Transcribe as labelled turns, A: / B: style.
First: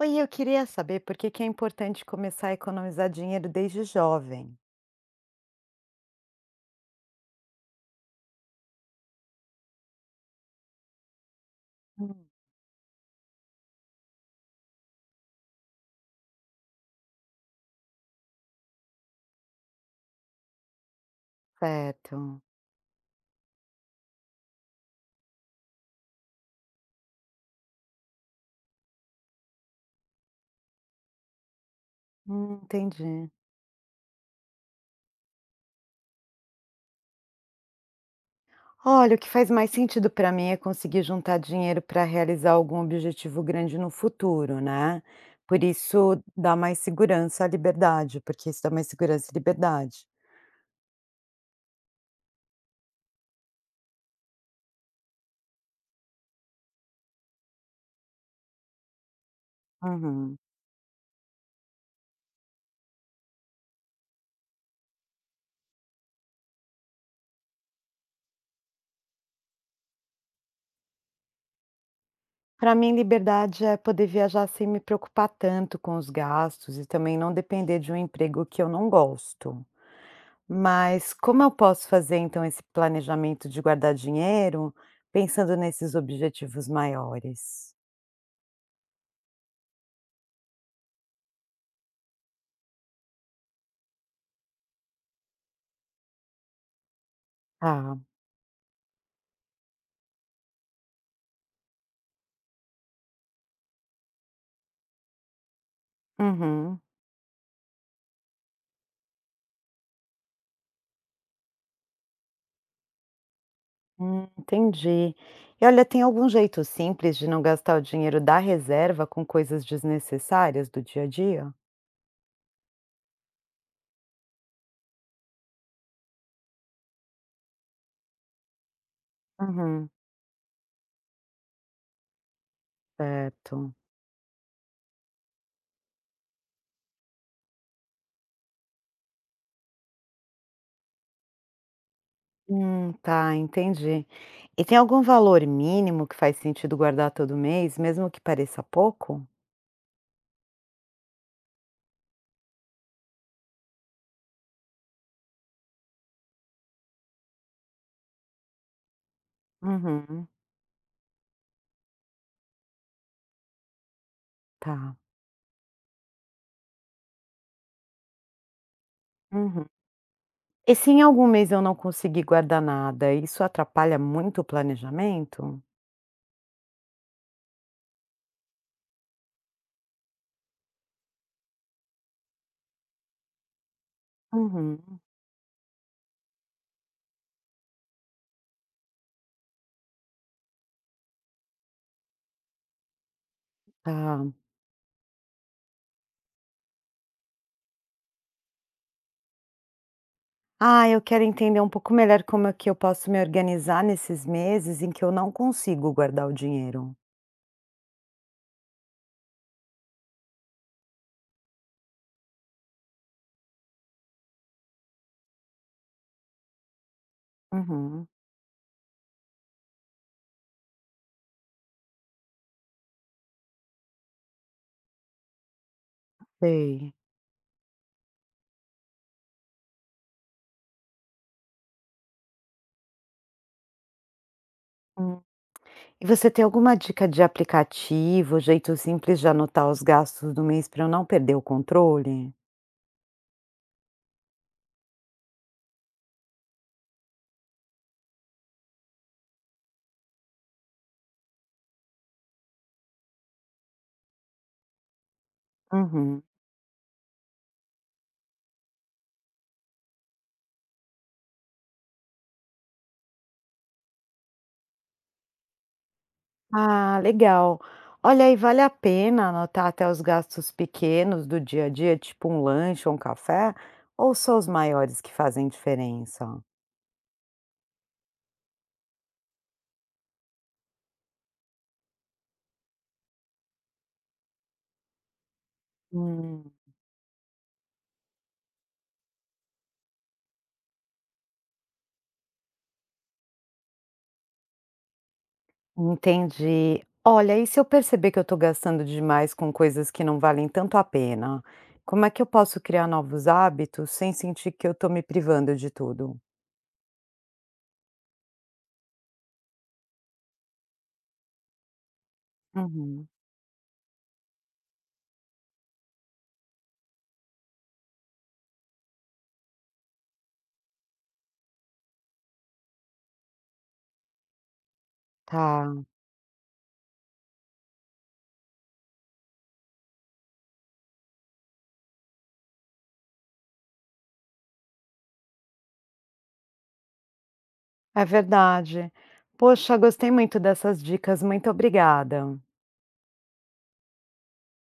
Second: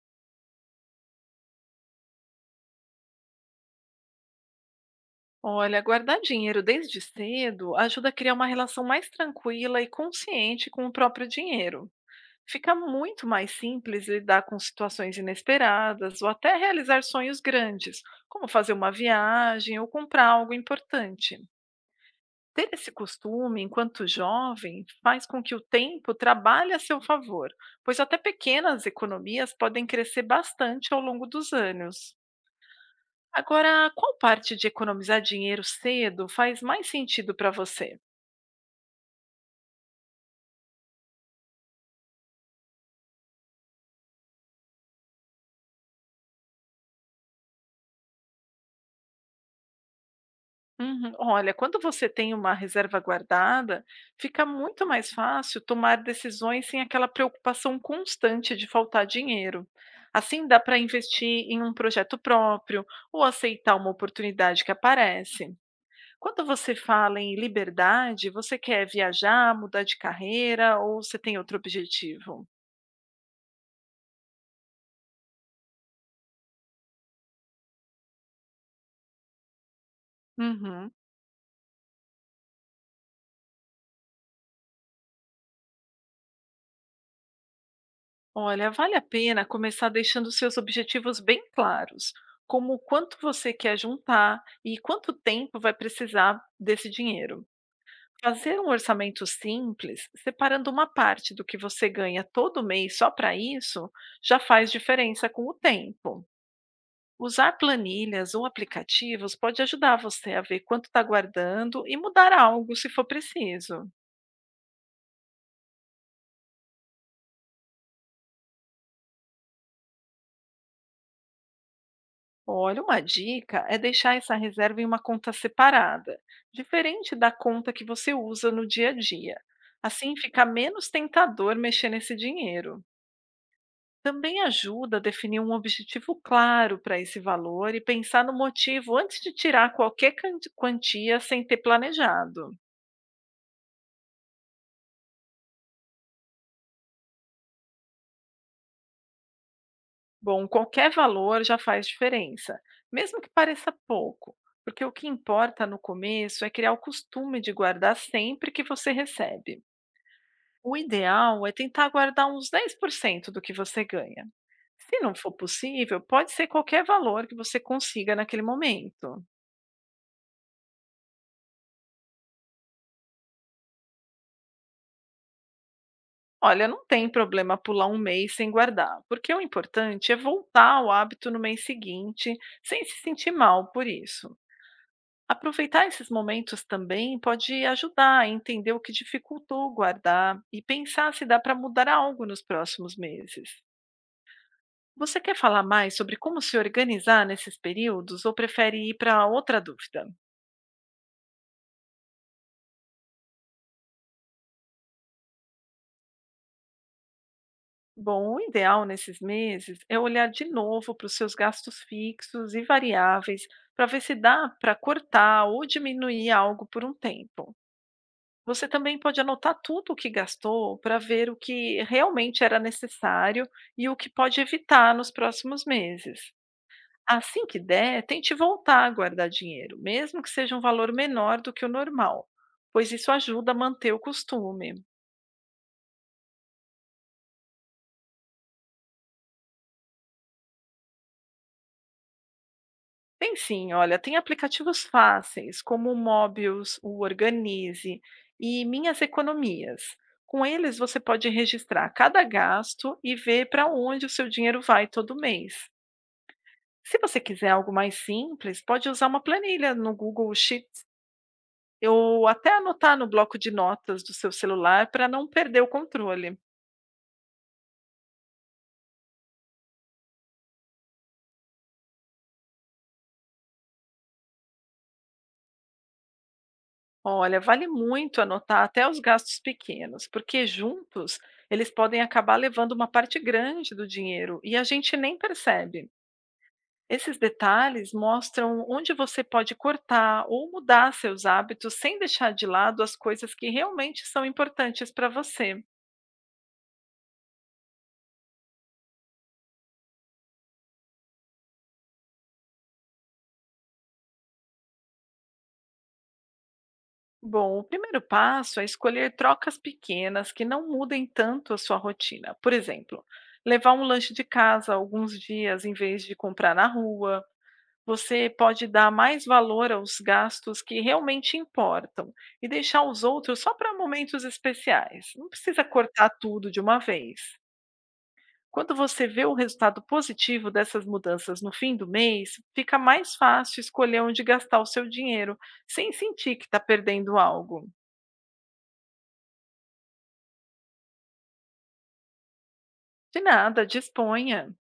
A: Oi, eu queria saber por que que é importante começar a economizar dinheiro desde jovem.
B: Olha, guardar dinheiro desde cedo ajuda a criar uma relação mais tranquila e consciente com o próprio dinheiro.
A: Hum.
B: Fica muito mais simples lidar com situações inesperadas ou até realizar sonhos grandes, como fazer uma viagem ou comprar algo importante.
A: Certo.
B: Ter esse costume enquanto jovem faz com que o tempo trabalhe a seu favor, pois até pequenas economias podem crescer bastante ao longo dos anos.
A: Entendi.
B: Agora, qual parte de economizar dinheiro cedo faz mais sentido para você?
A: Olha, o que faz mais sentido para mim é conseguir juntar dinheiro para realizar algum objetivo grande no futuro, né? Por isso dá mais segurança à liberdade, porque isso dá mais segurança e liberdade.
B: Uhum. Olha, quando você tem uma reserva guardada, fica muito mais fácil tomar decisões sem aquela preocupação constante de faltar dinheiro.
A: Uhum.
B: Assim, dá para investir em um projeto próprio ou aceitar uma oportunidade que aparece. Quando você fala em liberdade, você quer viajar, mudar de carreira ou você tem outro objetivo?
A: Para mim, liberdade é poder viajar sem me preocupar tanto com os gastos e também não depender de um emprego que eu não gosto.
B: Uhum.
A: Mas como eu posso fazer então esse planejamento de guardar dinheiro pensando nesses objetivos maiores?
B: Olha, vale a pena começar deixando seus objetivos bem claros, como quanto você quer juntar e quanto tempo vai precisar desse dinheiro.
A: Tá.
B: Fazer um orçamento simples, separando uma parte do que você ganha todo mês só para isso, já faz diferença com o tempo.
A: Uhum.
B: Usar planilhas ou aplicativos pode ajudar você a ver quanto está guardando e mudar algo se for preciso.
A: Entendi. E olha, tem algum jeito simples de não gastar o dinheiro da reserva com coisas desnecessárias do dia a dia?
B: Olha, uma dica é deixar essa reserva em uma conta separada, diferente da conta que você usa no dia a dia.
A: Uhum,
B: Assim fica menos tentador mexer nesse dinheiro.
A: certo.
B: Também ajuda a definir um objetivo claro para esse valor e pensar no motivo antes de tirar qualquer quantia sem ter planejado.
A: Tá, entendi. E tem algum valor mínimo que faz sentido guardar todo mês, mesmo que pareça pouco?
B: Bom, qualquer valor já faz diferença, mesmo que pareça pouco, porque o que importa no começo é criar o costume de guardar sempre que você recebe.
A: Uhum,
B: O ideal é tentar guardar uns 10% do que você ganha.
A: tá.
B: Se não for possível, pode ser qualquer valor que você consiga naquele momento.
A: Uhum. E se em algum mês eu não conseguir guardar nada, isso atrapalha muito o planejamento?
B: Olha, não tem problema pular um mês sem guardar, porque o importante é voltar ao hábito no mês seguinte, sem se sentir mal por isso.
A: Uhum,
B: Aproveitar esses momentos também pode ajudar a entender o que dificultou guardar e pensar se dá para mudar algo nos próximos meses.
A: tá.
B: Você quer falar mais sobre como se organizar nesses períodos ou prefere ir para outra dúvida?
A: Ah, eu quero entender um pouco melhor como é que eu posso me organizar nesses meses em que eu não consigo guardar o dinheiro.
B: Bom, o ideal nesses meses é olhar de novo para os seus gastos fixos e variáveis para ver se dá para cortar ou diminuir algo por um tempo.
A: Uhum,
B: Você também pode anotar tudo o que gastou para ver o que realmente era necessário e o que pode evitar nos próximos meses.
A: sei.
B: Assim que der, tente voltar a guardar dinheiro, mesmo que seja um valor menor do que o normal, pois isso ajuda a manter o costume.
A: Hum. E você tem alguma dica de aplicativo, jeito simples de anotar os gastos do mês para eu não perder o controle?
B: Tem sim, olha, tem aplicativos fáceis, como o Mobius, o Organize e Minhas Economias. Com eles, você pode registrar cada gasto e ver para onde o seu dinheiro vai todo mês.
A: Uhum.
B: Se você quiser algo mais simples, pode usar uma planilha no Google Sheets ou até anotar no bloco de notas do seu celular para não perder o controle.
A: Ah, legal. Olha, aí vale a pena anotar até os gastos pequenos do dia a dia, tipo um lanche ou um café, ou só os maiores que fazem diferença?
B: Olha, vale muito anotar até os gastos pequenos, porque juntos eles podem acabar levando uma parte grande do dinheiro e a gente nem percebe.
A: Hum,
B: Esses detalhes mostram onde você pode cortar ou mudar seus hábitos sem deixar de lado as coisas que realmente são importantes para você.
A: Entendi. Olha, e se eu perceber que eu estou gastando demais com coisas que não valem tanto a pena, como é que eu posso criar novos hábitos sem sentir que eu estou me privando de tudo?
B: Bom, o primeiro passo é escolher trocas pequenas que não mudem tanto a sua rotina. Por exemplo,
A: Uhum.
B: levar um lanche de casa alguns dias em vez de comprar na rua. Você pode dar mais valor aos gastos que realmente importam e deixar os outros só para momentos especiais. Não precisa
A: Tá,
B: cortar tudo de uma vez. Quando você vê o resultado positivo dessas mudanças no fim do mês, fica mais fácil escolher onde gastar o seu dinheiro, sem sentir que está perdendo algo.
A: é verdade. Poxa, gostei muito dessas dicas, muito obrigada.
B: De nada, disponha.